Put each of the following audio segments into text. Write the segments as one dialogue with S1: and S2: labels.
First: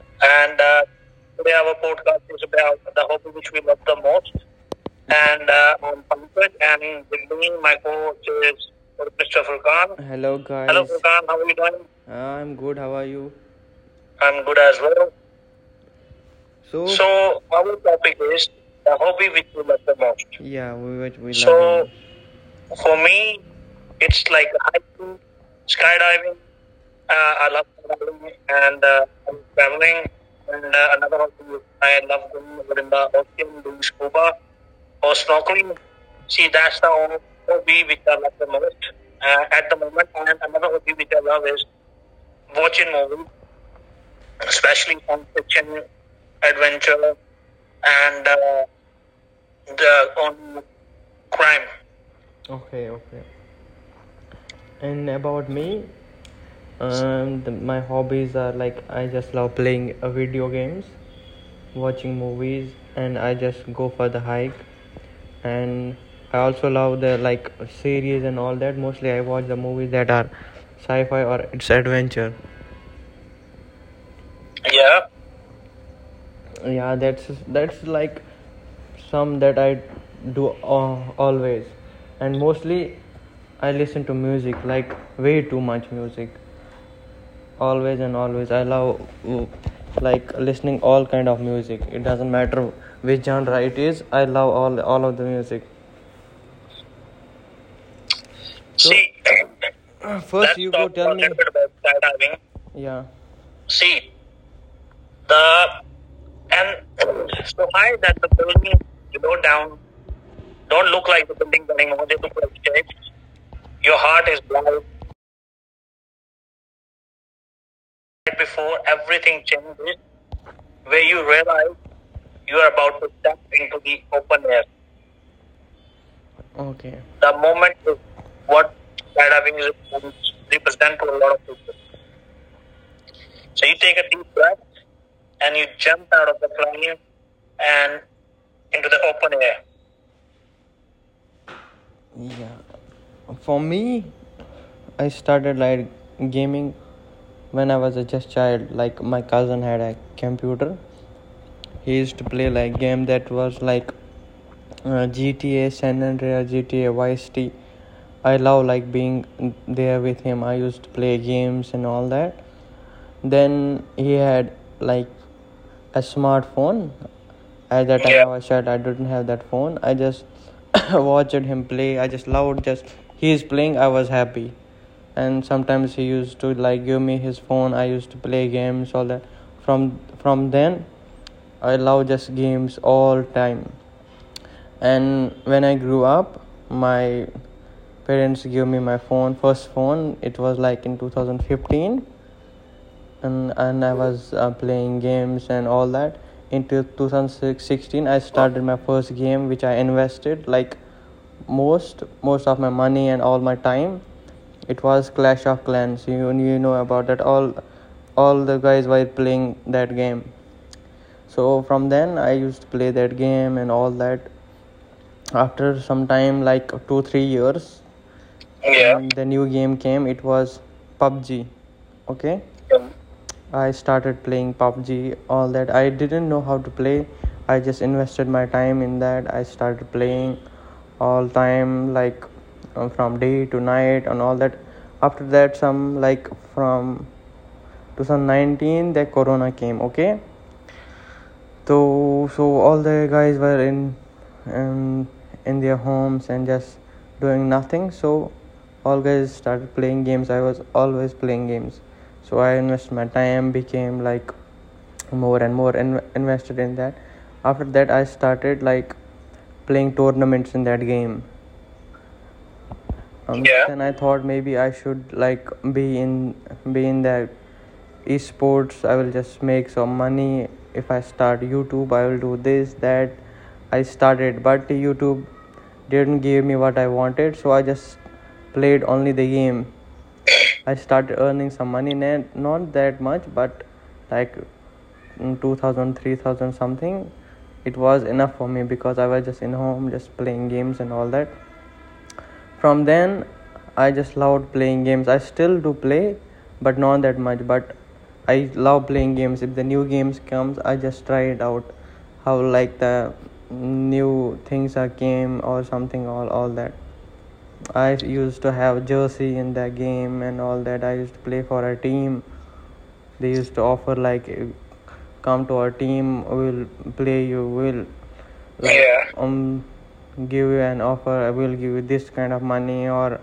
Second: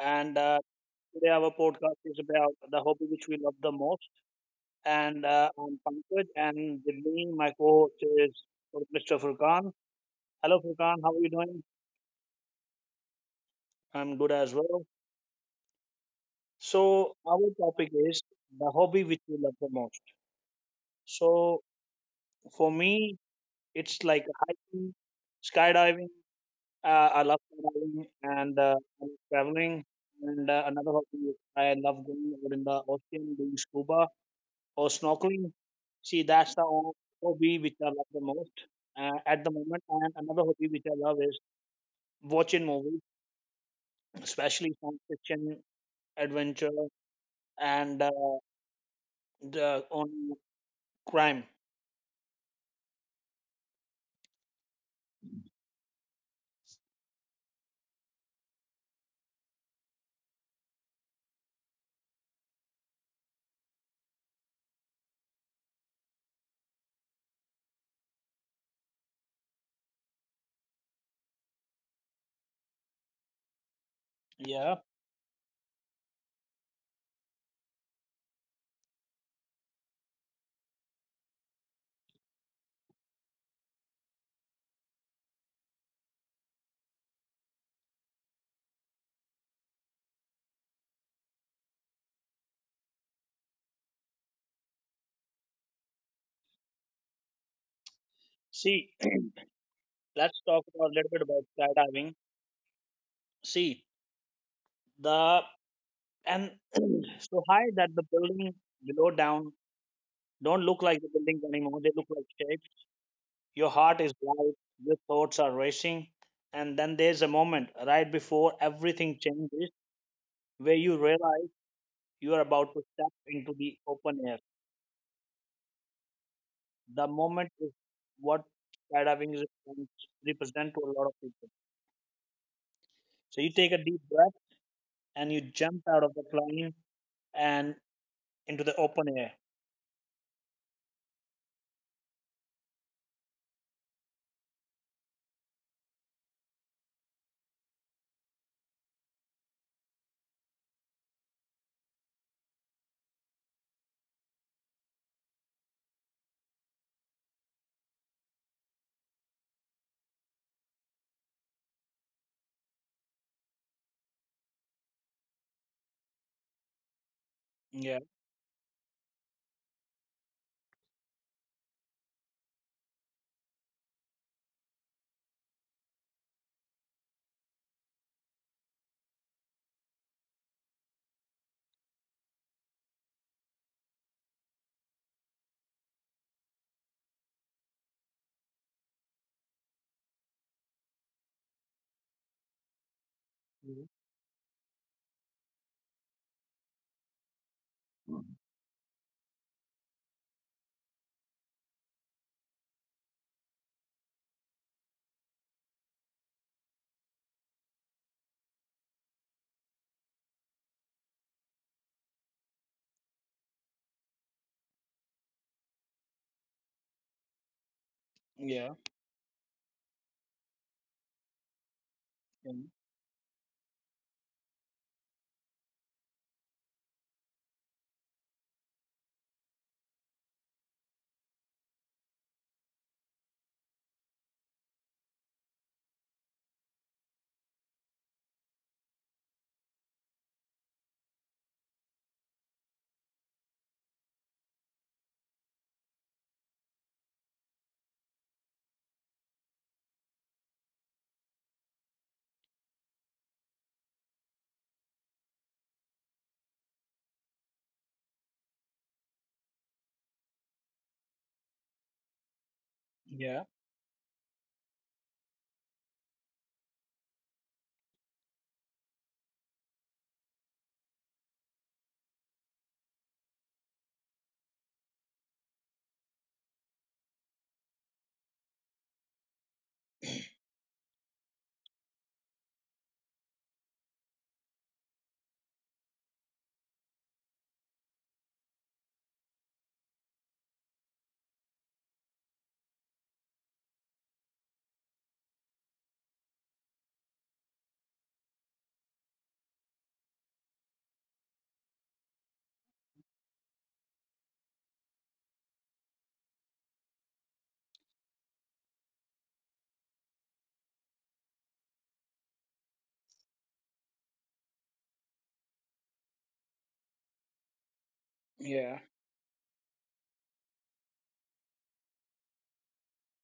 S1: And
S2: and
S1: Today our
S2: today our today
S1: podcast is about the
S2: is
S1: hobby which we love the
S2: the
S1: most.
S2: most,
S1: And
S2: and
S1: I'm
S2: I'm
S1: Pankaj,
S2: Pankaj,
S1: and with
S2: and
S1: me, my
S2: doing my
S1: co-host is
S2: is
S1: Mr. Furkan.
S2: Furkan. Hello
S1: Hello,
S2: guys. Hello,
S1: Furkan. How are you
S2: Furkan.
S1: doing?
S2: Uh, I'm good. How are you?
S1: I'm good
S2: I'm
S1: as
S2: good as
S1: well.
S2: well. So,
S1: So
S2: So,
S1: our
S2: our
S1: topic is the
S2: the
S1: hobby which
S2: hobby
S1: we
S2: which
S1: love the
S2: is the
S1: most.
S2: most. Yeah, we
S1: So
S2: love
S1: for
S2: for
S1: me,
S2: me,
S1: it's
S2: it's
S1: like
S2: like
S1: hiking, skydiving.
S2: skydiving
S1: I
S2: uh,
S1: love skydiving and
S2: and
S1: I love traveling.
S2: traveling,
S1: And
S2: and
S1: Another hobby
S2: another
S1: is I
S2: I
S1: love
S2: love
S1: going out in the
S2: in the
S1: ocean doing scuba
S2: Cuba
S1: or
S2: or
S1: snorkeling.
S2: snorkeling.
S1: See,
S2: See, that's the only
S1: hobby
S2: what
S1: which
S2: we
S1: I
S2: which
S1: love the
S2: the
S1: most
S2: most.
S1: at
S2: Uh,
S1: the
S2: and,
S1: moment. And
S2: and
S1: another hobby
S2: another
S1: which I love is watching
S2: watching
S1: movies,
S2: movie,
S1: especially
S2: especially
S1: science fiction,
S2: fiction,
S1: adventure,
S2: adventure,
S1: and
S2: and
S1: the on
S2: the on
S1: crime.
S2: crime. Okay, okay. And about me, my hobbies are like I just love playing video games, watching movies, and I just go for the hike. And I also love the like series and all that. Mostly I watch the movies that are sci-fi or it's adventure.
S1: Yeah.
S2: Yeah. Yeah, that's like some that I always, and mostly I listen to music, like way too much music, always and always. I love like listening all kind of music. It doesn't matter which genre it is, I love all of the music.
S1: See,
S2: So See,
S1: let's
S2: 1st
S1: talk
S2: you go
S1: about a little
S2: tell
S1: bit
S2: me
S1: about
S2: about,
S1: skydiving.
S2: yeah.
S1: See,
S2: See,
S1: the
S2: the
S1: and
S2: and
S1: so high
S2: so
S1: that
S2: I
S1: the
S2: that
S1: building below
S2: go
S1: down
S2: down.
S1: don't look
S2: Don't
S1: like the
S2: look like the
S1: buildings
S2: buildings
S1: anymore. They look
S2: anymore. They
S1: like
S2: look like
S1: shapes.
S2: church.
S1: Your
S2: Your
S1: heart is
S2: heart is
S1: light, your thoughts are racing, and then there's a moment right
S2: right
S1: before
S2: before
S1: everything
S2: everything
S1: changes
S2: changes,
S1: where you
S2: where you
S1: realize
S2: realize
S1: you are
S2: you are
S1: about to
S2: about to
S1: step
S2: step
S1: into the
S2: into the
S1: open air.
S2: open air. Okay.
S1: The
S2: The
S1: moment is
S2: moment is
S1: what
S2: what
S1: skydiving is
S2: skydiving is-
S1: represent to a
S2: represent
S1: lot
S2: to
S1: of
S2: a lot of
S1: people.
S2: people.
S1: So you
S2: So
S1: take
S2: you
S1: a
S2: take
S1: deep breath
S2: that
S1: and you
S2: and you
S1: jump out
S2: jump
S1: of the
S2: out of the
S1: plane
S2: plane
S1: and
S2: and
S1: into the
S2: into the
S1: open air.
S2: open air. Yeah. For me, I started like gaming when I was a just child. Like my cousin had a computer. He used to play like game that was like GTA San Andreas, GTA Vice City. I love like being there with him. I used to play games and all that. Then he had like a smartphone. At
S1: Yeah.
S2: that time, I was short. I didn't have that phone. I just watched him play. I just loved just he is playing. I was happy. And sometimes he used to like give me his phone. I used to play games all that. From then, I love just games all time. And when I grew up, my parents gave me my phone, first phone. It was like in 2015 and,
S1: Mhm.
S2: and I was playing games and all that. In 2016, I started my first game, which I invested like most of my money and all my time. It was Clash of Clans. You know about that. All the guys were playing that game. So from then, I used to play that game and all that. After some time, like 2 3 years,
S1: Yeah.
S2: yeah. And the new game came, it was PUBG. Okay.
S1: Mhm.
S2: Yeah. I started playing PUBG all that. I didn't know how to play, I just invested my time in that. I started playing all time like from day to night and all that. After that some like from 2019 the corona came. Okay. So all the guys were um, in their homes and just doing nothing. So all guys started playing games. I was always playing games. So I invested my time, became like more and more in- invested in that. After that I started like playing tournaments in that game.
S1: Yeah.
S2: Yeah. Then I thought maybe I should like be in that esports. I will just make some money if I start YouTube. I will do this that. I started, but YouTube didn't give me what I wanted, so I just played only the game. I started earning some money, na- not that much, but like 2,000, 3,000 something. It was enough for me because I was just in home, just playing games and all that. From then, I just loved playing games. I still do play, but not that much. But I love playing games. If the new games comes, I just try it out. How like the new things are came or something all that. I used to have jersey in the game and all that. I used to play for a team. They used to offer like, come to our team. We'll play you. We'll like,
S1: Yeah.
S2: yeah. Give you an offer. I will give you this kind of money, or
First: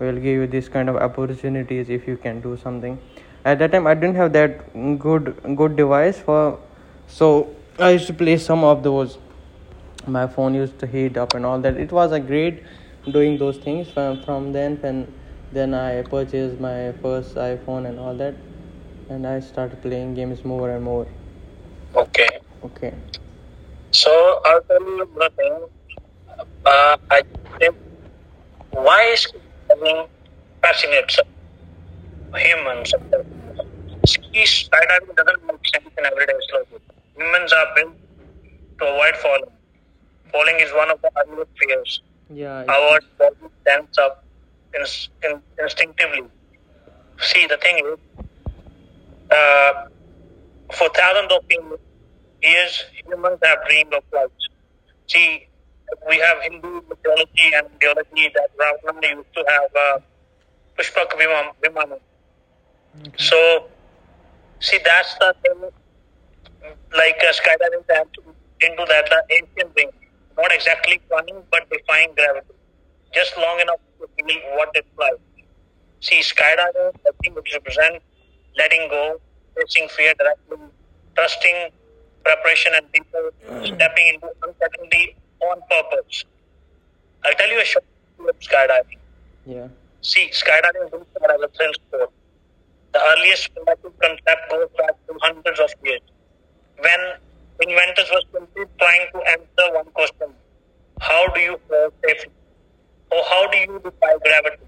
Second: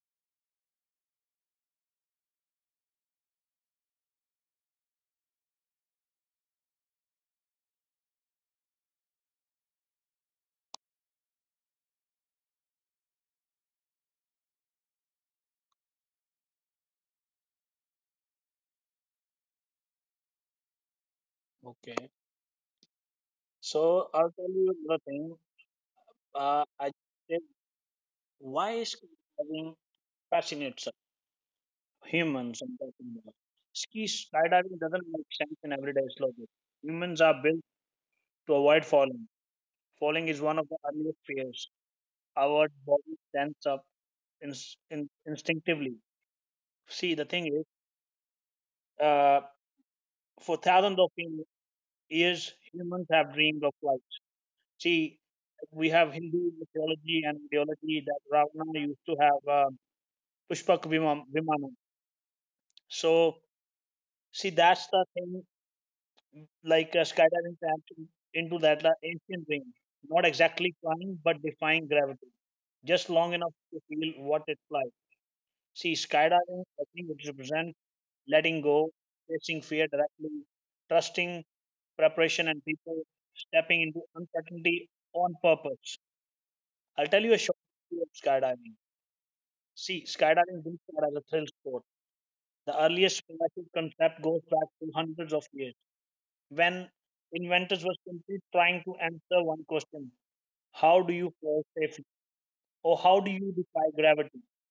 S2: will give you this kind of opportunities if you can do something. At that time, I didn't have that good good device for, so I used to play some of those. My phone used to heat up and all that. It was a great doing those things from then. Then I purchased my first iPhone and all that, and I started playing games more and more.
S1: Okay.
S2: Okay. Okay.
S1: So I'll
S2: So
S1: tell
S2: I'll
S1: you
S2: tell
S1: another
S2: you one
S1: thing.
S2: thing.
S1: I
S2: I
S1: said,
S2: think
S1: why is
S2: why is
S1: skydiving
S2: skydiving
S1: fascinates
S2: fascinates
S1: humans. I'm
S2: humans?
S1: talking. Ski
S2: Ski
S1: Skydiving doesn't
S2: Skydiving
S1: make
S2: doesn't
S1: sense
S2: make
S1: in
S2: sense
S1: everyday
S2: in everyday
S1: logic.
S2: life.
S1: Humans are
S2: Humans
S1: built
S2: are built.
S1: to avoid falling. Falling is one
S2: Falling
S1: of
S2: is
S1: the
S2: one of
S1: earliest
S2: the
S1: fears.
S2: fears.
S1: Our
S2: Yeah. Our
S1: body stands up
S2: sense of
S1: instinctively.
S2: instinctively.
S1: See, the thing
S2: See, the
S1: is,
S2: thing is,
S1: uh,
S2: uh,
S1: for
S2: for
S1: thousands of
S2: thousands of
S1: years,
S2: years,
S1: humans have
S2: humans have
S1: dreamed of
S2: dreamed
S1: flight.
S2: of flight.
S1: See,
S2: See,
S1: we have
S2: we have
S1: Hindu mythology and
S2: mythology and
S1: ideology that
S2: biology that
S1: Ravana
S2: like
S1: used to have
S2: to have
S1: Vimana.
S2: Vimanam. Okay.
S1: So,
S2: So
S1: see,
S2: See,
S1: that's the
S2: that's the
S1: thing
S2: thing,
S1: like
S2: like
S1: skydiving
S2: skydiving
S1: tapped
S2: that
S1: into that
S2: into that
S1: ancient
S2: is
S1: range, not
S2: not
S1: exactly
S2: exactly
S1: climbing but defying
S2: defined
S1: gravity, just long enough
S2: long
S1: to
S2: enough
S1: feel what it's
S2: what it
S1: like.
S2: implies.
S1: See,
S2: See,
S1: skydiving, I
S2: skydiving,
S1: think
S2: I
S1: it
S2: think it
S1: represents
S2: represents
S1: letting go,
S2: letting go,
S1: facing fear
S2: facing fear,
S1: directly, trusting,
S2: trusting
S1: preparation, and
S2: preparation, and
S1: people
S2: people
S1: stepping into
S2: stepping into
S1: uncertainty
S2: the
S1: on purpose.
S2: waters.
S1: I'll tell you
S2: I'll
S1: a
S2: tell
S1: short
S2: you
S1: story of
S2: about
S1: skydiving.
S2: skydiving. Yeah.
S1: See,
S2: See,
S1: skydiving didn't
S2: skydiving is
S1: start as a
S2: as
S1: thrill
S2: a thrill
S1: sport.
S2: sport.
S1: The
S2: The
S1: earliest
S2: earliest
S1: classic
S2: flight
S1: concept goes
S2: that
S1: back to
S2: goes
S1: hundreds of
S2: hundreds of
S1: years
S2: years.
S1: when
S2: When
S1: inventors were
S2: inventors
S1: simply
S2: were
S1: trying to
S2: trying to
S1: answer
S2: end.
S1: one question. How do
S2: How
S1: you
S2: do you
S1: fall safely?
S2: safely?
S1: Or how do
S2: How
S1: you
S2: do you
S1: defy
S2: defy
S1: gravity?
S2: gravity?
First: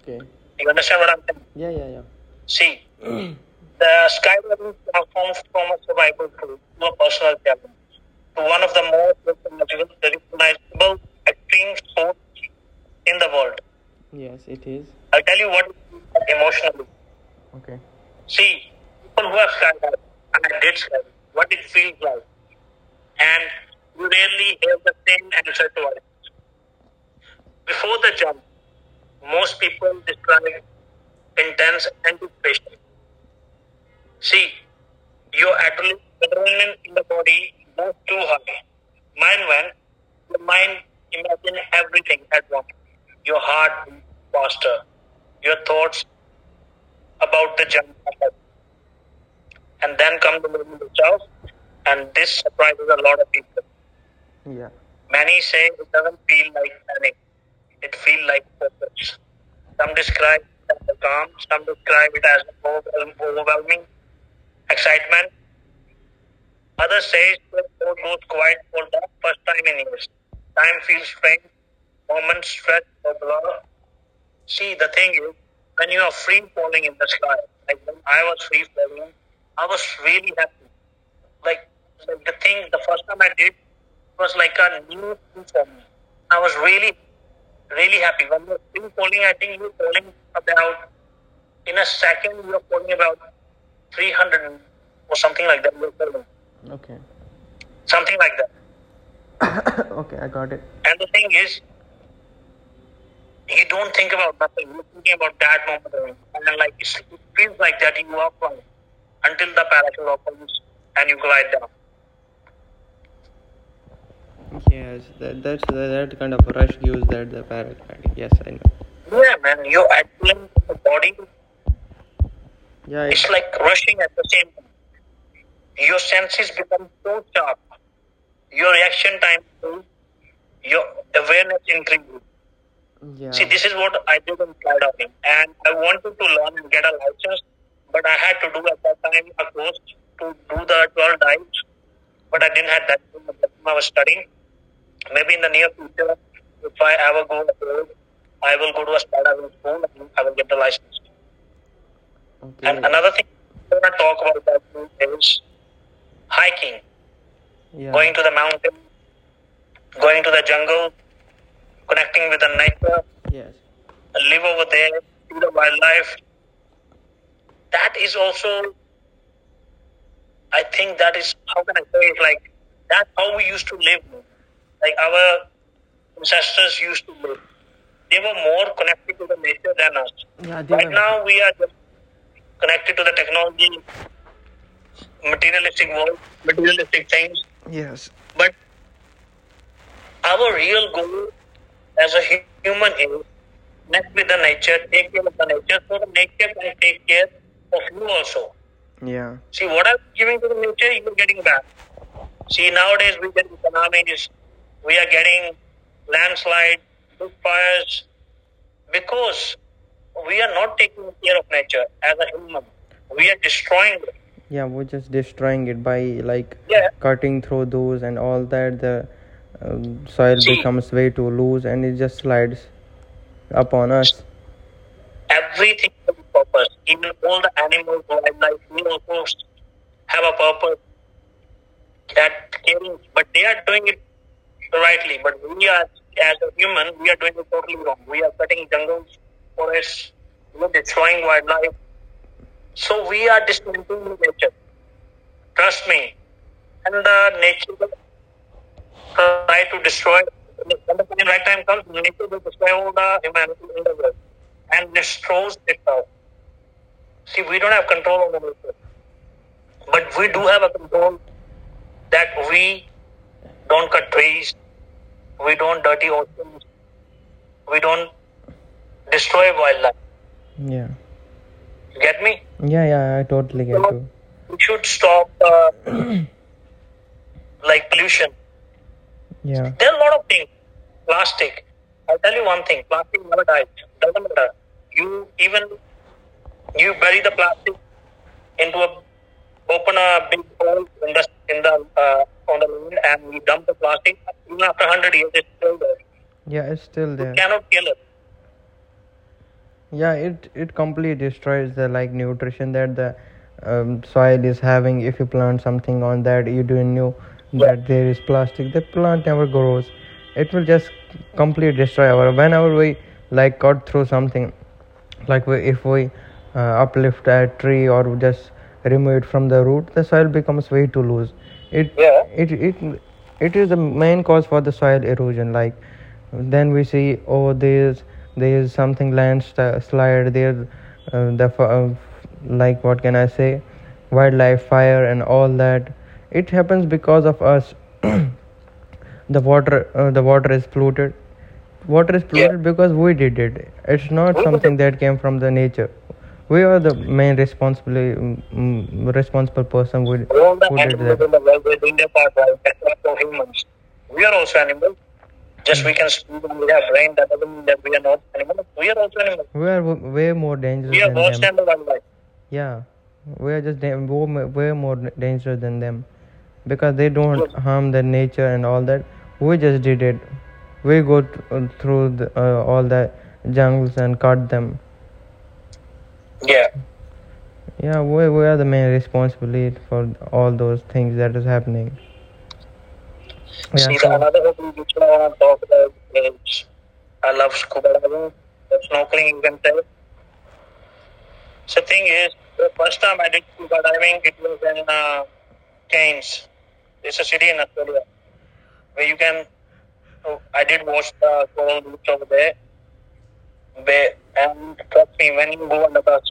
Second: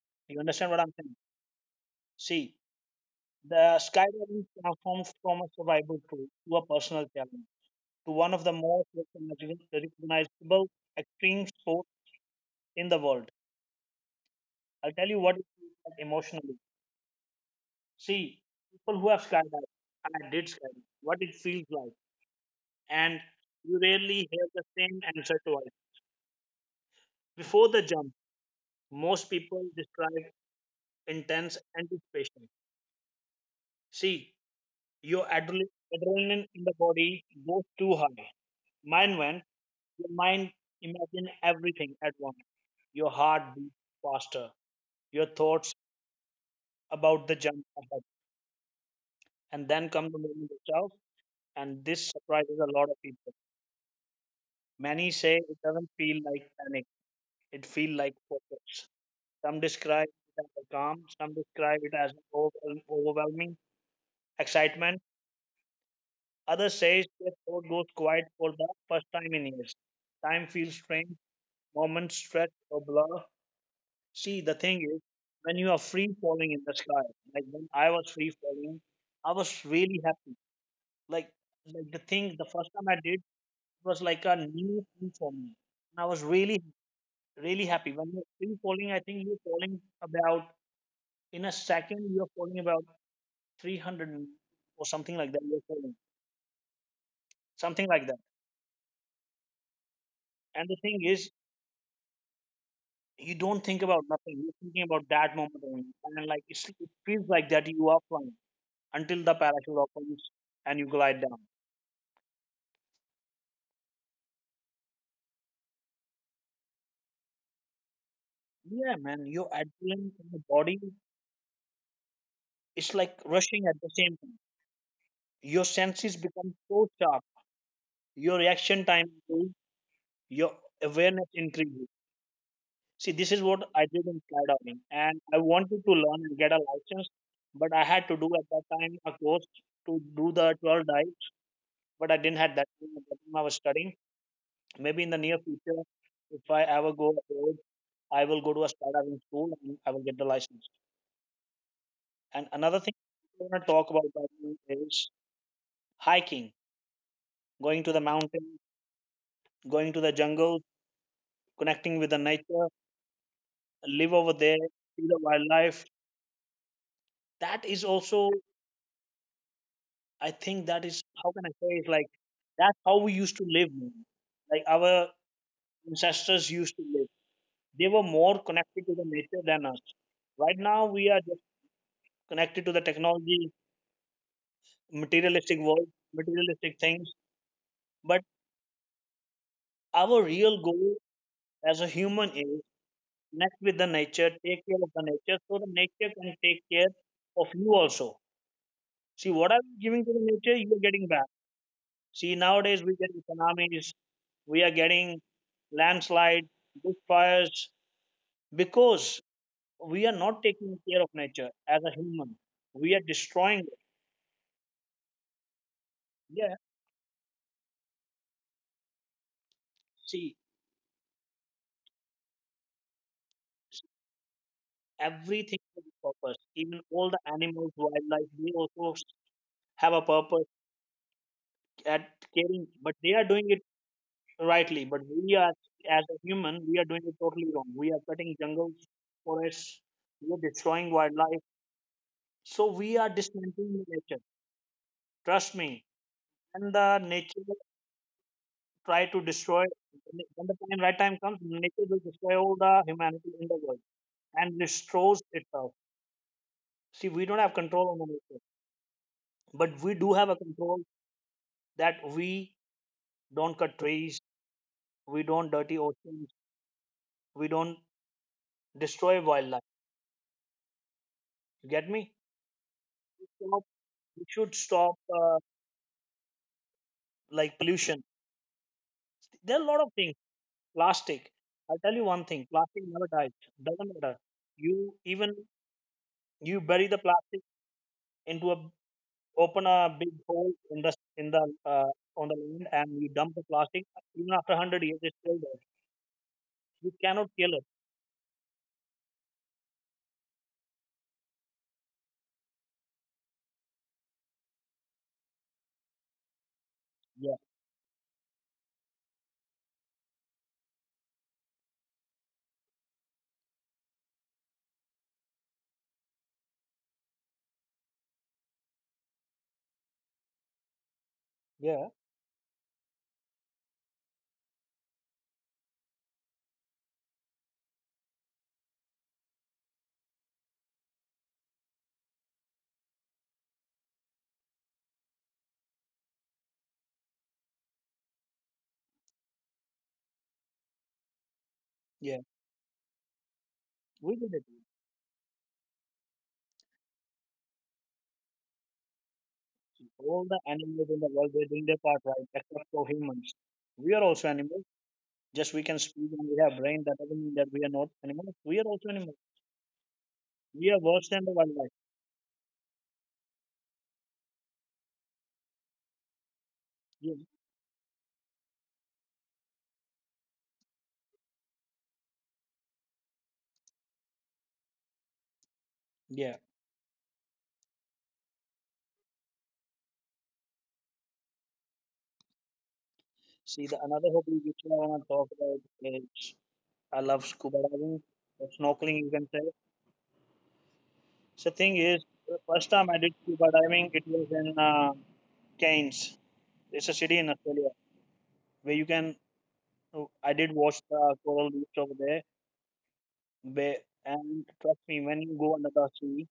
S2: Okay.
S1: You
S2: You
S1: understand what I'm
S2: understand what
S1: saying?
S2: I'm saying? Yeah, yeah, yeah.
S1: See,
S2: See,
S1: the
S2: the
S1: skydiving
S2: skydiving
S1: transforms from
S2: transforms
S1: a
S2: from a
S1: survival tool
S2: survival
S1: to a
S2: to a
S1: personal
S2: personal
S1: challenge
S2: challenge
S1: to one
S2: to
S1: of the
S2: one of the most
S1: recognizable
S2: recognizable
S1: extreme
S2: extreme
S1: sports
S2: sports
S1: in the
S2: in the
S1: world.
S2: world. Yes, it is.
S1: I'll tell you
S2: I'll tell
S1: what it
S2: you what it
S1: feels like
S2: is
S1: emotionally.
S2: emotionally. Okay.
S1: See,
S2: See,
S1: people who have
S2: people who have
S1: skydived,
S2: skydiving
S1: and I
S2: and
S1: did
S2: I did
S1: skydive, what it
S2: skydiving, it
S1: feels like.
S2: feels like,
S1: And
S2: and
S1: you
S2: you
S1: rarely hear
S2: rarely
S1: the
S2: hear the
S1: same
S2: same
S1: answer
S2: answer
S1: twice.
S2: to it.
S1: Before the
S2: Before the
S1: jump,
S2: jump,
S1: most
S2: most
S1: people
S2: people
S1: describe
S2: describe
S1: intense
S2: intense
S1: anticipation.
S2: anticipation.
S1: See,
S2: See,
S1: Your
S2: your
S1: adre- adrenaline in the
S2: adrenaline
S1: body
S2: body,
S1: goes too high. Mine
S2: mind
S1: went.
S2: went,
S1: Your
S2: your
S1: mind
S2: mind
S1: imagine
S2: imagine
S1: everything at
S2: everything
S1: once.
S2: at once.
S1: Your
S2: Your
S1: heart beats
S2: heart beats
S1: faster.
S2: faster,
S1: Your
S2: your
S1: thoughts
S2: thoughts
S1: about the jump
S2: the jump,
S1: ahead. And then
S2: and
S1: come the
S2: then come
S1: moment
S2: the movement
S1: itself.
S2: itself.
S1: And this
S2: And this
S1: surprises a lot
S2: surprises
S1: of
S2: a lot
S1: people.
S2: of people. Yeah.
S1: Many say
S2: Many
S1: it
S2: say
S1: doesn't
S2: it doesn't
S1: feel
S2: feel
S1: like
S2: like
S1: panic.
S2: panic.
S1: It feels
S2: It
S1: like
S2: feels like
S1: focus.
S2: stress.
S1: Some
S2: Some
S1: describe it
S2: describe
S1: as a
S2: the
S1: calm.
S2: calm,
S1: Some
S2: some
S1: describe it
S2: describe
S1: as
S2: it as
S1: overwhelming
S2: overwhelming
S1: excitement.
S2: excitement.
S1: Others say
S2: Others
S1: their
S2: say
S1: thought goes
S2: poor
S1: quiet
S2: tooth
S1: for
S2: quiet
S1: the
S2: for the
S1: first time
S2: first
S1: in
S2: time
S1: years.
S2: in years.
S1: Time feels
S2: Time feels
S1: strange,
S2: strange,
S1: moment,
S2: moments
S1: stretch, or
S2: stretch or
S1: blur.
S2: blur.
S1: See, the
S2: See,
S1: thing
S2: the
S1: is,
S2: thing is,
S1: when you are
S2: when you
S1: free
S2: are free
S1: falling in the
S2: falling in
S1: sky,
S2: the sky,
S1: like when I was
S2: I
S1: free
S2: was free
S1: falling,
S2: falling.
S1: I was
S2: I was
S1: really happy.
S2: really,
S1: Like, like the
S2: I
S1: thing, the first
S2: think the
S1: time I
S2: first time
S1: did
S2: I did
S1: was like a
S2: was like a,
S1: new thing for me, and I was
S2: I was
S1: really,
S2: really,
S1: really happy.
S2: really
S1: When
S2: happy.
S1: you're free falling, I
S2: Falling,
S1: think
S2: I
S1: you're
S2: think you're
S1: falling
S2: falling
S1: about,
S2: about,
S1: in a
S2: in a
S1: second, you're
S2: second,
S1: falling
S2: you're
S1: about
S2: falling about
S1: 300 m-
S2: 300
S1: or something
S2: or
S1: like that.
S2: something like
S1: You're
S2: that.
S1: falling,
S2: Okay.
S1: something like that.
S2: Something like okay, I got it.
S1: And the
S2: And
S1: thing
S2: the thing
S1: is,
S2: is,
S1: you don't
S2: he
S1: think
S2: don't
S1: about
S2: think
S1: nothing.
S2: about
S1: You're thinking about
S2: thinking
S1: that
S2: about that
S1: moment only,
S2: moment,
S1: and like
S2: and then,
S1: it's,
S2: like
S1: it
S2: it
S1: feels like
S2: feels
S1: that
S2: like
S1: you
S2: that
S1: are flying until the
S2: until the
S1: parachute
S2: parachute
S1: opens
S2: opens
S1: and you
S2: and you
S1: glide down.
S2: glide down. Yes, that kind of rush gives that the paragliding. Yes, I
S1: Yeah, man,
S2: know.
S1: your
S2: Yeah, man, your
S1: adrenaline in the
S2: adrenaline,
S1: body
S2: in the body,
S1: is like
S2: yeah, it's
S1: rushing at
S2: like
S1: the same
S2: rushing at
S1: time.
S2: the same time.
S1: Your senses
S2: Your
S1: become
S2: senses
S1: so sharp,
S2: sharp,
S1: your reaction
S2: your
S1: time
S2: reaction
S1: improves,
S2: time,
S1: your
S2: your
S1: awareness
S2: awareness
S1: increases.
S2: increases.
S1: See, this is what I
S2: Is
S1: did
S2: what
S1: in
S2: I did in
S1: skydiving, and
S2: skydiving.
S1: I
S2: And
S1: wanted to
S2: I
S1: learn and
S2: wanted to
S1: get a
S2: learn and get
S1: license,
S2: a license,
S1: but I had to
S2: but
S1: do
S2: I
S1: at
S2: had
S1: that
S2: to do
S1: time
S2: at that
S1: a
S2: time
S1: course
S2: a course
S1: to do
S2: to
S1: the
S2: do
S1: 12
S2: the
S1: dives,
S2: 12 dives,
S1: but I didn't
S2: but
S1: have
S2: I
S1: that
S2: didn't have
S1: time. At
S2: that
S1: that time I
S2: time
S1: was
S2: I
S1: studying.
S2: was studying.
S1: Maybe in the near
S2: Maybe in the near
S1: future,
S2: future,
S1: if I
S2: if
S1: ever
S2: I
S1: go
S2: ever go,
S1: abroad, I will go to a
S2: go to a
S1: skydiving school
S2: skydiving
S1: and I
S2: school,
S1: will
S2: I think
S1: get the
S2: I will get the
S1: license.
S2: license.
S1: And
S2: Okay.
S1: another
S2: And
S1: thing
S2: another thing
S1: I want to
S2: I
S1: talk
S2: want to
S1: about that
S2: talk about
S1: is
S2: that is
S1: hiking,
S2: hiking,
S1: going to the
S2: yeah. Going to the
S1: mountains,
S2: mountain,
S1: going to the
S2: going to
S1: jungle,
S2: the jungle,
S1: connecting with the
S2: connecting with
S1: nature,
S2: the nature, yes.
S1: live over there,
S2: Live over
S1: see the
S2: there,
S1: wildlife.
S2: wildlife.
S1: That is
S2: That
S1: also,
S2: is also
S1: I think, that
S2: I
S1: is
S2: think
S1: how
S2: that
S1: can I
S2: is
S1: say
S2: how
S1: it?
S2: can I
S1: Like
S2: say it like
S1: that's how we used to
S2: how
S1: live,
S2: we used
S1: man.
S2: to live.
S1: Like our
S2: Our
S1: ancestors used to
S2: ancestors
S1: live.
S2: used to live
S1: They were more connected
S2: more
S1: to the nature
S2: connected
S1: than us.
S2: than us.
S1: Right now, we
S2: Right
S1: are just
S2: now we are just
S1: connected to the
S2: connected to the
S1: technology,
S2: technology,
S1: materialistic world,
S2: materialistic world,
S1: materialistic things.
S2: materialistic things.
S1: But
S2: Yes. But
S1: our real
S2: our
S1: goal
S2: real goal
S1: as a human
S2: as a
S1: is
S2: human is
S1: connect with the nature,
S2: with the
S1: take care of
S2: nature,
S1: the
S2: take
S1: nature,
S2: care of
S1: so the
S2: the nature,
S1: nature
S2: so to
S1: can
S2: make
S1: take care
S2: take
S1: of
S2: care
S1: you
S2: of
S1: also.
S2: you also.
S1: See, what are
S2: Yeah.
S1: you
S2: See
S1: giving
S2: what
S1: to the
S2: I'm
S1: nature,
S2: giving to
S1: you are getting back.
S2: people, getting back.
S1: See, nowadays
S2: See,
S1: we get
S2: nowadays we get
S1: tsunamis,
S2: tsunamis,
S1: we are
S2: we
S1: getting
S2: are getting
S1: landslide, big
S2: landslides, big
S1: fires,
S2: fires,
S1: because
S2: because
S1: we are not
S2: we are
S1: taking
S2: not
S1: care of
S2: taking care
S1: nature
S2: of
S1: as a
S2: nature as
S1: human.
S2: a human.
S1: We are
S2: We are
S1: destroying it.
S2: destroying it. Yeah, we're just destroying it by
S1: Yeah,
S2: like yeah, cutting through those and all that. The
S1: see,
S2: soil See, becomes way too loose and it just slides upon us.
S1: everything has
S2: Everything
S1: a
S2: has a
S1: purpose.
S2: purpose.
S1: Even all
S2: Even
S1: the
S2: all the
S1: animals,
S2: animals,
S1: wildlife, they
S2: wildlife, we
S1: also
S2: also
S1: have a
S2: have a
S1: purpose
S2: purpose
S1: at
S2: that
S1: caring, but
S2: caring,
S1: they are
S2: but
S1: doing
S2: they are
S1: it rightly, but
S2: rightly,
S1: we
S2: but
S1: are,
S2: we are,
S1: as a
S2: as a
S1: human we are doing
S2: human,
S1: it
S2: we are
S1: totally
S2: doing it
S1: wrong. We
S2: totally
S1: are
S2: wrong.
S1: cutting
S2: We are
S1: jungles,
S2: cutting jungles,
S1: forests, we
S2: forests,
S1: are
S2: you know,
S1: destroying wildlife,
S2: destroying wildlife.
S1: so we are
S2: So we are
S1: dismantling the
S2: destroying
S1: nature.
S2: nature.
S1: Trust me,
S2: Trust me,
S1: and the nature
S2: the nature will
S1: try to destroy
S2: try to destroy,
S1: when the time right time comes.
S2: when right time
S1: Nature will
S2: comes,
S1: destroy
S2: nature
S1: all
S2: will
S1: the
S2: destroy all
S1: humanity
S2: the
S1: in the world
S2: humanity in the world
S1: and
S2: and
S1: destroys itself.
S2: destroys itself.
S1: See, we don't have
S2: We
S1: control
S2: don't
S1: on the
S2: have
S1: nature,
S2: control over nature,
S1: but we do
S2: but
S1: have a
S2: we do
S1: control
S2: have a control
S1: that
S2: that
S1: we
S2: we
S1: don't cut
S2: don't
S1: trees,
S2: cut trees,
S1: we don't
S2: we
S1: dirty
S2: don't
S1: oceans,
S2: dirty oceans,
S1: we don't
S2: we don't
S1: destroy wildlife.
S2: destroy wildlife. Yeah.
S1: You get me?
S2: Get me? Yeah, yeah, I
S1: stop-
S2: totally get so, you.
S1: we should
S2: We
S1: stop,
S2: should
S1: uh,
S2: stop
S1: like, pollution.
S2: like pollution.
S1: There are a lot
S2: Yeah,
S1: of
S2: there are a
S1: things.
S2: lot of things.
S1: Plastic.
S2: Plastic.
S1: I'll tell you one
S2: I'll
S1: thing.
S2: tell you one
S1: Plastic
S2: thing.
S1: never dies.
S2: Plastic never dies.
S1: Doesn't matter.
S2: Doesn't matter.
S1: You even,
S2: You even
S1: you bury the
S2: you bury
S1: plastic
S2: the plastic
S1: into a,
S2: into a
S1: open a
S2: open
S1: big
S2: a big
S1: hole in the
S2: hole
S1: in the
S2: in the
S1: uh, on the
S2: on
S1: land
S2: the
S1: and
S2: land
S1: you dump
S2: and
S1: the
S2: you dump the
S1: plastic.
S2: plastic.
S1: Even after
S2: Even
S1: hundred
S2: after a
S1: years, it's
S2: hundred years,
S1: still
S2: it's
S1: there.
S2: still there. Yeah, it's
S1: You
S2: still
S1: cannot
S2: there. You
S1: kill it.
S2: cannot kill it. Yeah, it completely destroys the like nutrition that the soil is having. If you plant something on that you didn't know
S1: Yeah,
S2: that there is plastic, the plant never grows. It will just completely destroy our whenever we like cut through something. Like if we uplift a tree or just remove it from the root, the soil becomes way too loose.
S1: yeah,
S2: It Yeah. It is the main cause for the soil erosion. Like, then we see, oh, there's something, landslide there, the like, what can I say, wildlife fire and all that. It happens because of us. The water is polluted water
S1: yeah.
S2: is polluted Yeah. Because we did it. It's
S1: We did
S2: not
S1: it.
S2: something that came from the nature. We are the main responsible, responsible person who,
S1: All the
S2: All the who
S1: animals in
S2: did
S1: the world they're doing their
S2: that.
S1: part right, except for humans. We are
S2: We
S1: also
S2: are also
S1: animals.
S2: animals.
S1: Just we can
S2: Just we can
S1: speak and we have
S2: we
S1: brain.
S2: have
S1: That
S2: brain,
S1: doesn't
S2: that
S1: mean that
S2: doesn't
S1: we
S2: mean
S1: are
S2: that
S1: not
S2: we are not
S1: animals. We are
S2: animals.
S1: also
S2: We are
S1: animals.
S2: also animals. We are way more
S1: We are
S2: dangerous. We are
S1: worse
S2: than
S1: than
S2: them,
S1: the
S2: watched and
S1: wildlife.
S2: wildlife. Yeah, we are just way more dangerous than them because they
S1: Yeah.
S2: don't harm the nature and all that. We just did it. We go through all the jungles and cut them.
S1: Yeah.
S2: Yeah. Yeah, we are the main responsibility for all those things that is happening.
S1: See, the
S2: Yeah, see,
S1: another hobby
S2: another
S1: which I
S2: thing which
S1: want
S2: I
S1: to talk
S2: want to
S1: about
S2: talk about
S1: is
S2: is
S1: I love
S2: I love
S1: scuba
S2: scuba
S1: diving,
S2: diving,
S1: or
S2: the
S1: snorkeling, you can
S2: snorkeling
S1: say.
S2: you can tell.
S1: So, thing
S2: So
S1: is,
S2: thing is,
S1: the first
S2: the
S1: time I
S2: first
S1: did
S2: time I did
S1: scuba
S2: scuba
S1: diving, it
S2: diving,
S1: was
S2: it
S1: in
S2: was in
S1: Cairns.
S2: Cairns.
S1: It's a city
S2: It's a
S1: in
S2: city in
S1: Australia
S2: Australia
S1: where you
S2: where
S1: can.
S2: you can.
S1: I
S2: So
S1: did
S2: I
S1: watch
S2: did
S1: the coral reefs
S2: coral
S1: over
S2: beach
S1: there,
S2: over there,
S1: where,
S2: where
S1: and
S2: and
S1: trust me,
S2: trust
S1: when
S2: me,
S1: you
S2: when
S1: go
S2: you
S1: under
S2: go
S1: the
S2: under the
S1: sea,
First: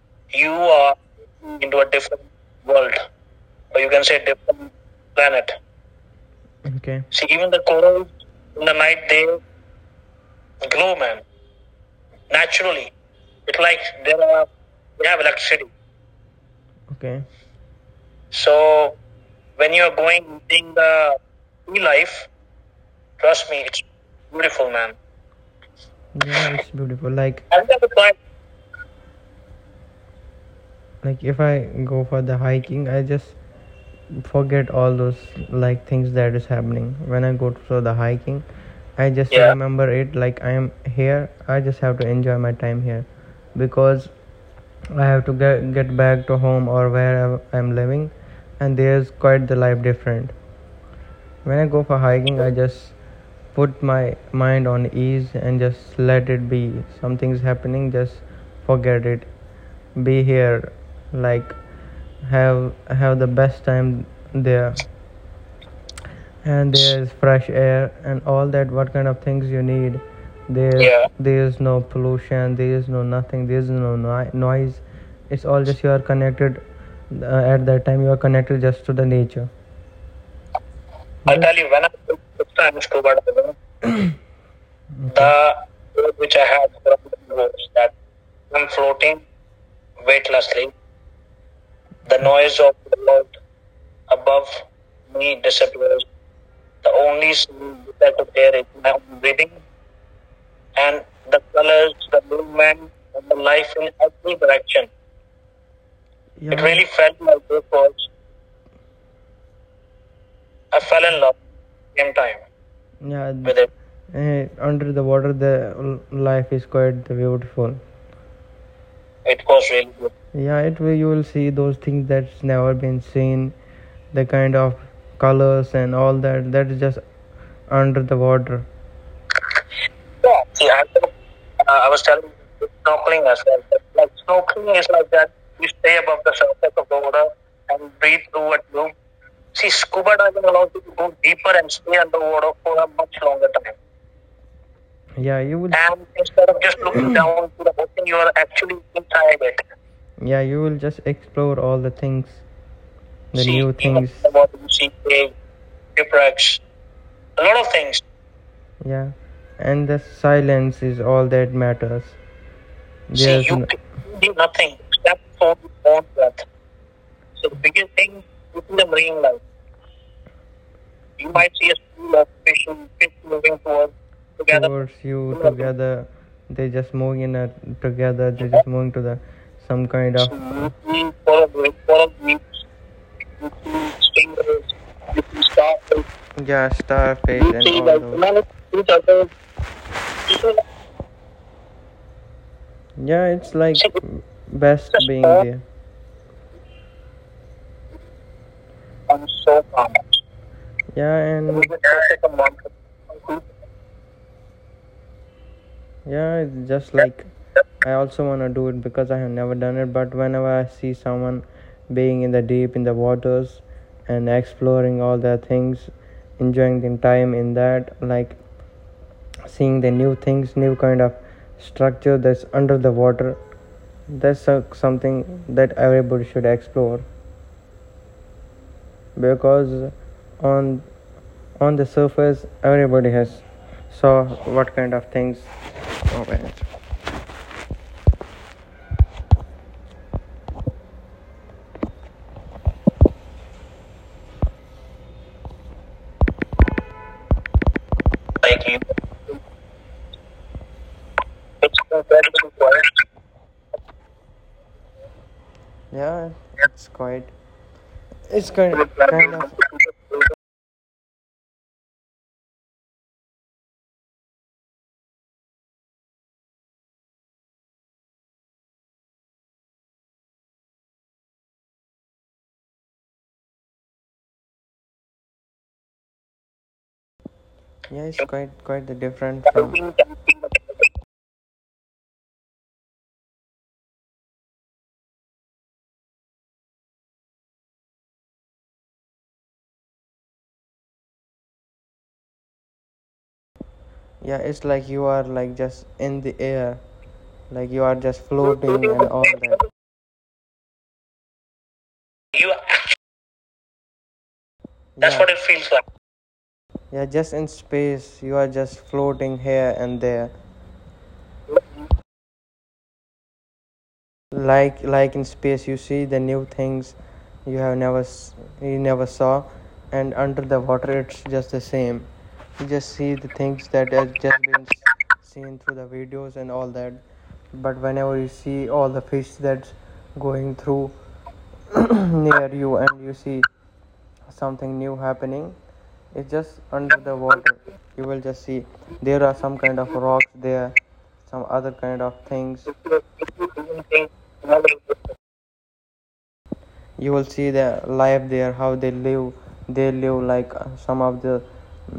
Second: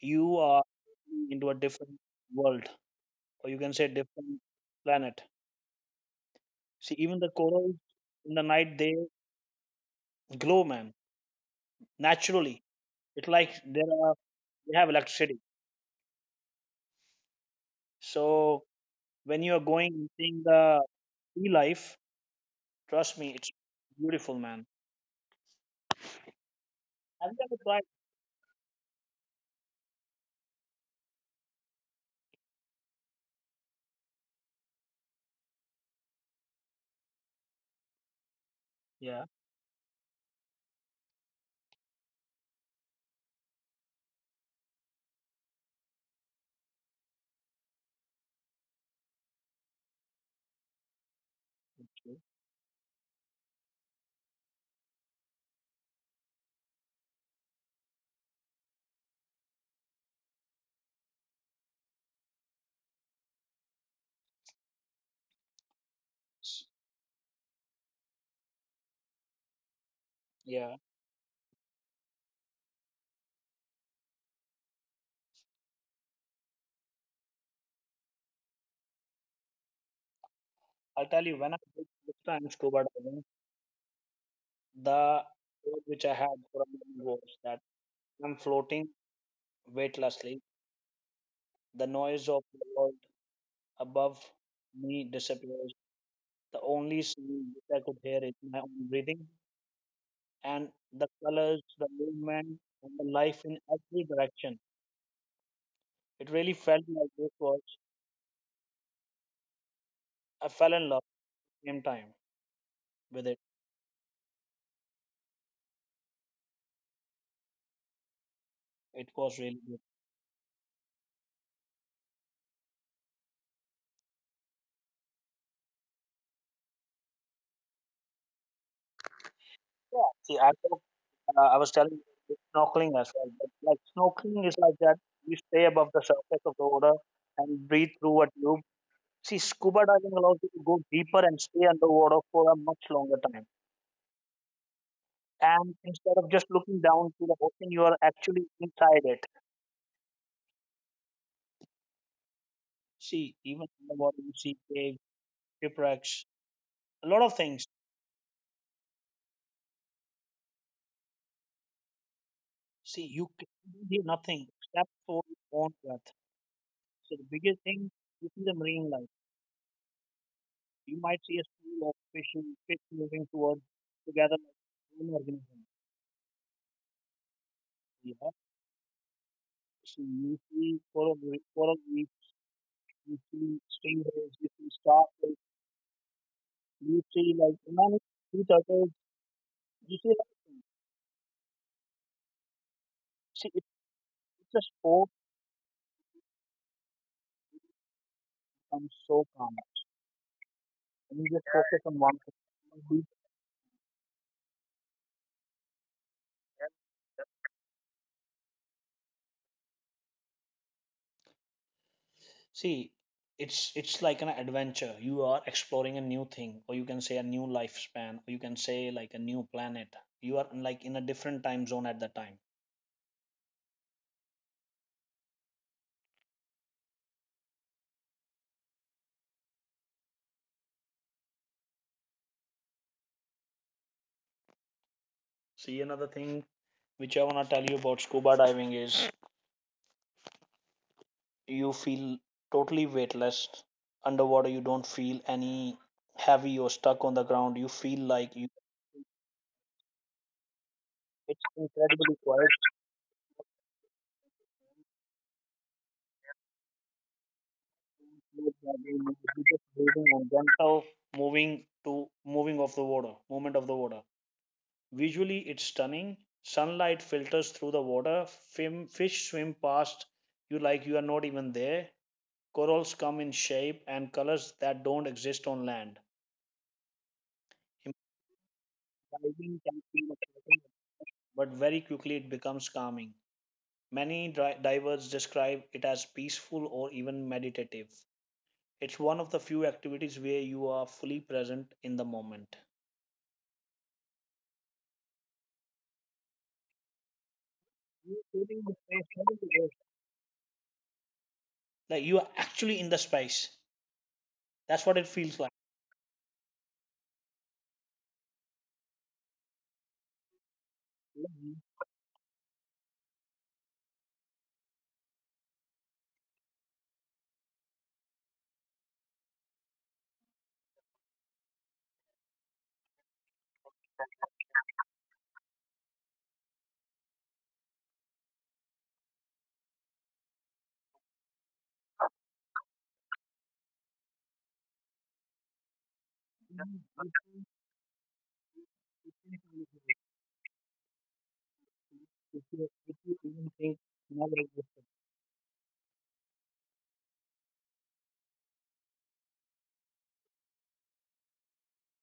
S1: you
S2: sea, you
S1: are
S2: are
S1: into a
S2: into a
S1: different
S2: different
S1: world,
S2: world,
S1: or you can
S2: or
S1: say
S2: you can say
S1: different
S2: different
S1: planet.
S2: planet.
S1: See,
S2: Okay.
S1: even
S2: See,
S1: the
S2: even the
S1: corals
S2: corals
S1: in the
S2: in the
S1: night they
S2: night they
S1: glow, man,
S2: glow, man,
S1: naturally.
S2: naturally.
S1: It's like
S2: It's like
S1: there are
S2: there are
S1: they have
S2: have
S1: electricity.
S2: luxury. Okay.
S1: So
S2: So
S1: when you are
S2: when you
S1: going
S2: are
S1: and
S2: going
S1: seeing
S2: in
S1: the
S2: the
S1: sea
S2: sea
S1: life,
S2: life,
S1: trust me,
S2: trust
S1: it's
S2: me, it's
S1: beautiful, man.
S2: beautiful, man. Yeah, it's beautiful.
S1: Have you
S2: Like
S1: ever tried?
S2: like if I go for the hiking, I just forget all those, like, things that is happening. When I go for the hiking, I
S1: Yeah,
S2: just, yeah, remember it like I am here. I just have to enjoy my time here because I have to get back to home or where I'm living, and there's quite the life different. When I go for
S1: true.
S2: hiking, I just put my mind on ease and just let it be. Something's happening, just forget it. Be here, like have the best time there.
S1: S-
S2: And there is fresh air and all that. What kind of things you need?
S1: yeah.
S2: There, yeah, there is no pollution. There is no nothing. There is no noise. It's all just you are connected. At that time, you are connected just to the nature.
S1: I'll tell you
S2: I
S1: when
S2: tell
S1: I
S2: you, when
S1: did
S2: I
S1: this time
S2: took time
S1: scuba
S2: scuba
S1: diving,
S2: diving,
S1: the
S2: the
S1: thought which I
S2: thought which
S1: had
S2: I
S1: for a
S2: had from
S1: moment
S2: the
S1: was that
S2: was that
S1: I'm
S2: I'm
S1: floating
S2: floating
S1: weightlessly.
S2: weightlessly.
S1: The
S2: The
S1: noise of
S2: noise
S1: the
S2: of
S1: world
S2: the world
S1: above
S2: above
S1: me
S2: me
S1: disappears.
S2: disappears.
S1: The
S2: The
S1: only
S2: only
S1: sound which I
S2: sound
S1: could
S2: that
S1: hear
S2: is
S1: is
S2: there
S1: my
S2: is
S1: own
S2: my own
S1: breathing
S2: breathing
S1: and
S2: and
S1: the
S2: the
S1: colors, the
S2: colors, the
S1: movement,
S2: movement,
S1: and the
S2: and the
S1: life in
S2: life in
S1: every
S2: every
S1: direction.
S2: direction.
S1: It
S2: Yeah.
S1: really
S2: It, yeah, really
S1: felt like
S2: felt
S1: this
S2: like
S1: was.
S2: this was.
S1: I fell
S2: I
S1: in love
S2: fell in love
S1: same
S2: at the
S1: time
S2: same time,
S1: with
S2: yeah,
S1: it.
S2: with it. eh, Under the water, the life is quite beautiful.
S1: It was
S2: It
S1: really
S2: was
S1: good.
S2: really good. Yeah, it will, you will see those things that's never been seen, the kind of colors and all that. That is just under the water.
S1: Yeah. See,
S2: Yeah,
S1: I,
S2: see,
S1: thought,
S2: I, uh,
S1: I was
S2: I
S1: telling
S2: was
S1: you with snorkeling as
S2: snorkeling
S1: well.
S2: as
S1: But
S2: well.
S1: like
S2: Like
S1: snorkeling is like
S2: snorkeling is
S1: that.
S2: like that.
S1: You stay above
S2: Stay
S1: the
S2: above the
S1: surface of the
S2: surface of
S1: water
S2: the water,
S1: and breathe
S2: breathe.
S1: through a tube. See,
S2: See,
S1: scuba
S2: scuba
S1: diving allows
S2: diving
S1: you to
S2: allows
S1: go
S2: you to go
S1: deeper and
S2: deeper
S1: stay
S2: and stay under
S1: underwater for a much
S2: much
S1: longer time.
S2: longer time. Yeah, you will.
S1: And
S2: And
S1: instead of just
S2: instead of just
S1: looking down to the
S2: down,
S1: ocean, you are actually inside it.
S2: yeah, you will just explore all the things,
S1: See,
S2: the see,
S1: even
S2: new
S1: in the
S2: things
S1: water, you
S2: about
S1: see caves,
S2: CPA,
S1: shipwrecks,
S2: Ciprex,
S1: a lot of
S2: a lot
S1: things.
S2: of things. Yeah, and the silence is all that matters.
S1: See,
S2: There's
S1: you can
S2: See, you
S1: do
S2: can do
S1: nothing
S2: nothing
S1: except
S2: except
S1: for
S2: for
S1: your own
S2: your own
S1: breath.
S2: breath.
S1: So the
S2: So the
S1: biggest thing,
S2: biggest thing
S1: you see the
S2: within the
S1: marine life.
S2: marine life,
S1: You might
S2: you
S1: see a
S2: might see a
S1: school of
S2: school of fish,
S1: fish moving
S2: moving
S1: towards
S2: towards
S1: together
S2: together, towards
S1: like an
S2: you
S1: organism.
S2: together. They just moving in a
S1: You
S2: together, they just moving to the some
S1: so
S2: kind of
S1: you
S2: to
S1: see
S2: meet me.
S1: coral reef, you see stingrays, you see starfish,
S2: Yeah,
S1: you see like
S2: Starface
S1: you
S2: and
S1: know,
S2: all
S1: sea
S2: like,
S1: turtles.
S2: those.
S1: You see, like,
S2: Yeah,
S1: see, it,
S2: it's like
S1: it's a
S2: best
S1: sport,
S2: being there.
S1: becomes so calm,
S2: So,
S1: and you
S2: yeah,
S1: just
S2: and
S1: focus on one thing.
S2: yeah, it's just like I also want to do it because I have never done it. But whenever I see someone being in the
S1: See,
S2: deep, in the
S1: it's
S2: waters,
S1: like an
S2: and
S1: adventure.
S2: exploring
S1: You
S2: all
S1: are
S2: their
S1: exploring a
S2: things,
S1: new thing, or you
S2: enjoying
S1: can
S2: the
S1: say a new
S2: time in that,
S1: lifespan, or you
S2: like
S1: can say like a new planet.
S2: seeing the new
S1: You are
S2: things,
S1: like
S2: new
S1: in a
S2: kind of
S1: different time zone at the
S2: structure
S1: time.
S2: that's under the water. That's something that everybody should explore because on on the surface everybody has saw what kind of things.
S1: See, another
S2: Oh,
S1: thing
S2: wait.
S1: which I want to tell you about scuba diving is you feel totally weightless underwater. You don't feel any heavy or stuck on the ground. You feel like you.
S2: Like,
S1: It's incredibly quiet.
S2: yeah, it's quite.
S1: You
S2: It's kind of,
S1: just breathing on gentle moving to moving of the water, movement of the water. Visually, it's stunning. Sunlight filters through the water. Fish swim past you like you are not even there. Corals come in shape and colors that don't exist on land.
S2: yeah. It's quite the different
S1: Diving can
S2: from,
S1: feel exciting, but very quickly it becomes calming. Many divers describe it as peaceful or even meditative. It's one of the few activities where you are fully present in the moment.
S2: yeah. It's like you are like just in the air, like you are
S1: You're
S2: just
S1: feeling the
S2: floating and
S1: space,
S2: all
S1: haven't
S2: that.
S1: you? Like you are
S2: You,
S1: actually in the space. That's what it
S2: that's, yeah, what
S1: feels
S2: it
S1: like.
S2: feels like. You're just in space. You are just floating here and there.
S1: Yeah, you
S2: Like in space, you see the new things you have never you never saw, and under the water, it's just the same. You just see the things that has just been seen through the videos and all that. But whenever you see all the fish that's going through near you, and you see something new happening, it's just
S1: can
S2: under the
S1: multitask.
S2: water. You will just see there are some kind of
S1: If
S2: rocks there, some other kind of things.
S1: if you even think never existed.
S2: You will see their life there, how they live. They live like some of the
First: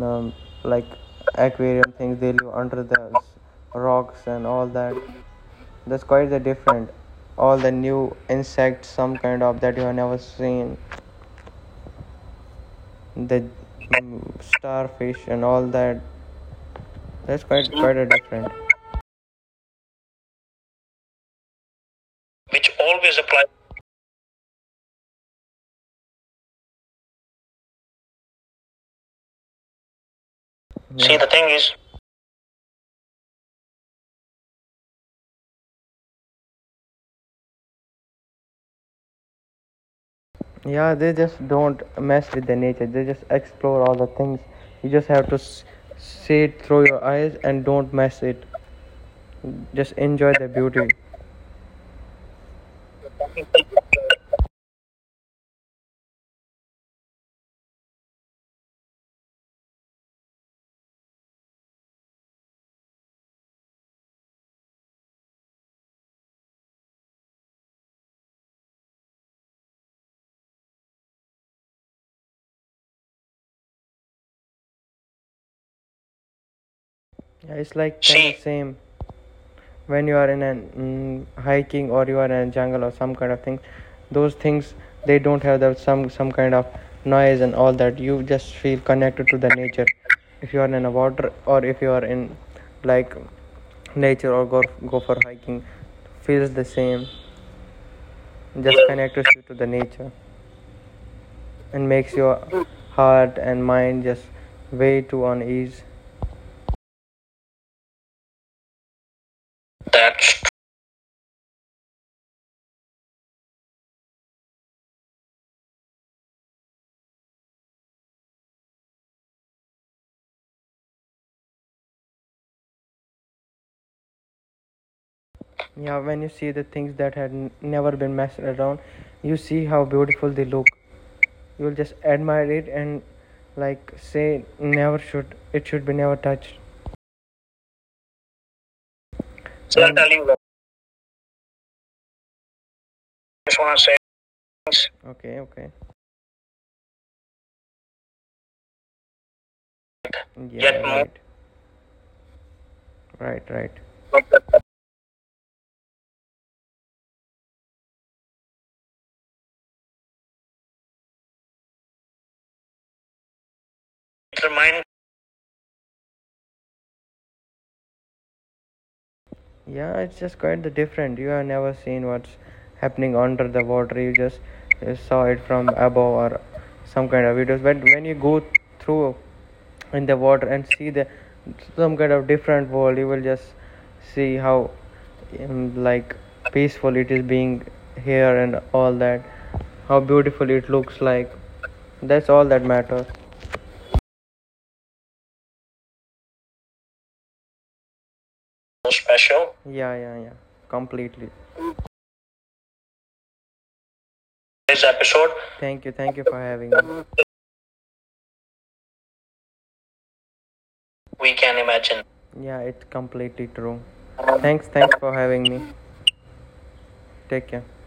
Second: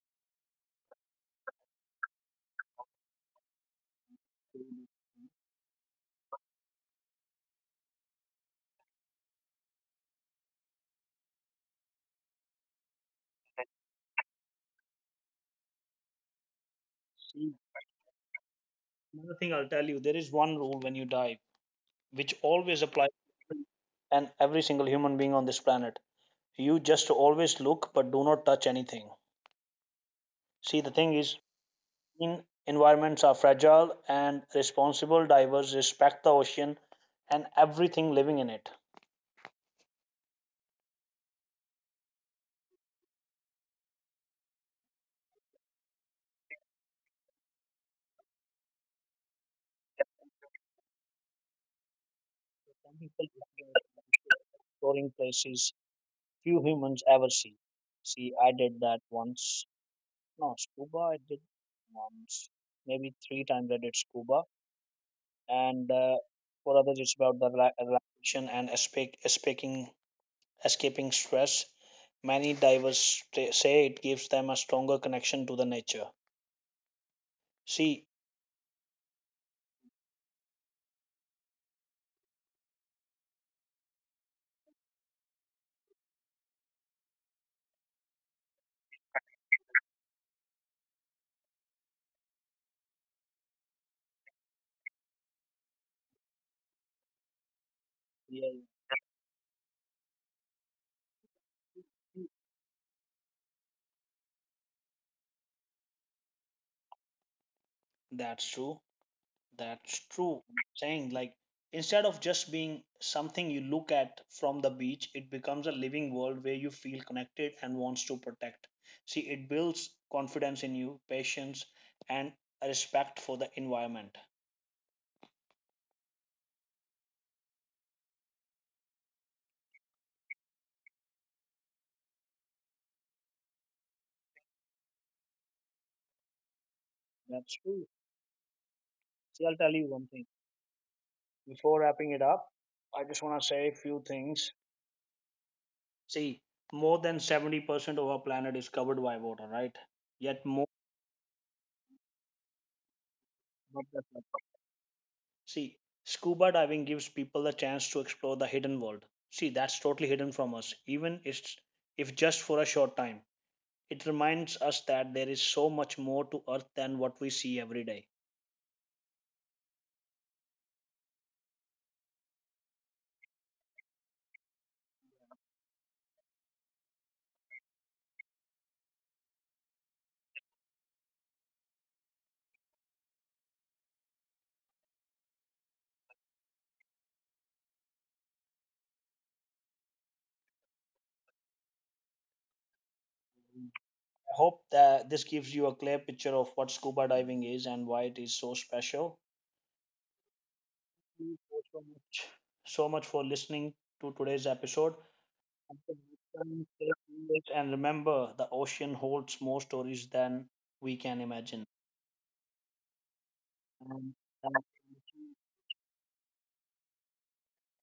S2: um, like aquarium things, they live under the rocks and all that. That's quite the different. All the new insects, some kind of, that you have never seen. The starfish and all that, that's quite a different.
S1: Another thing I'll tell you, there is one rule when you dive, which
S2: Which
S1: always applies
S2: always
S1: to
S2: apply.
S1: and every single human being on this planet. You just always look, but do not touch anything. See, the
S2: See,
S1: thing
S2: the
S1: is,
S2: thing is,
S1: marine environments are fragile, and responsible divers respect the ocean and everything living in it.
S2: yeah, they just don't mess with the nature. They just explore all the things. You just have to see it through your eyes and don't mess it. Just enjoy the beauty.
S1: Some people prefer exploring places few humans ever see. See, I did that once. No, scuba, I did once. Maybe three times I did scuba. And For others, it's about the relaxation and escape, escaping stress. Many divers say it gives them a stronger connection to the nature.
S2: Yeah, it's like
S1: See,
S2: kind same when you are in hiking or you are in a jungle or some kind of thing. Those things they don't have that some kind of noise and all that. You just feel connected to the nature. If you are in a water or if you are in like nature or go for hiking, feels the same.
S1: yeah,
S2: Just connects you to the nature and makes your heart and mind just way too on ease.
S1: that's true. That's true.
S2: That's,
S1: I'm saying like instead of just being something you look at from the beach, it becomes a living world where you feel connected and wants to protect. See, it builds confidence in you, patience, and a respect for the environment.
S2: yeah, when you see the things that had never been messed around. You see how beautiful they look. You'll just admire it and, like, say, never should, it should be never touched.
S1: That's true. See, I'll tell you one thing.
S2: Certainly, what
S1: Before wrapping it up, I just want to
S2: I
S1: say
S2: just
S1: a
S2: want to
S1: few
S2: say.
S1: things.
S2: Okay, okay.
S1: See, more than 70% of our planet is covered by water, right? Yet more.
S2: Yeah, right, right, right. It
S1: See, scuba diving gives people the chance to explore the hidden world. See, that's totally hidden from us, even it's, if just for a short time. It reminds
S2: reminds
S1: us that there is so much more to Earth than what we see every day.
S2: Yeah, it's just quite the different. You have never seen what's happening under the water. You just saw it from above or some kind of videos. But when you go through in the water and see the some kind of different world, you will just see how like peaceful it is being here and all that. How beautiful it looks like. That's all that matters.
S1: I hope that this gives you a clear picture of what scuba diving is and why it is so special.
S2: Special. Yeah, yeah, yeah. Completely.
S1: Thank you so much, so much for listening to today's
S2: This
S1: episode.
S2: episode. Thank you. Thank you for having
S1: Absolutely. Stay
S2: me.
S1: on. And remember, the ocean holds more stories than we can
S2: We can
S1: imagine.
S2: imagine. Yeah, it's completely true.
S1: And
S2: Thanks,
S1: that
S2: thanks for having me. Take care.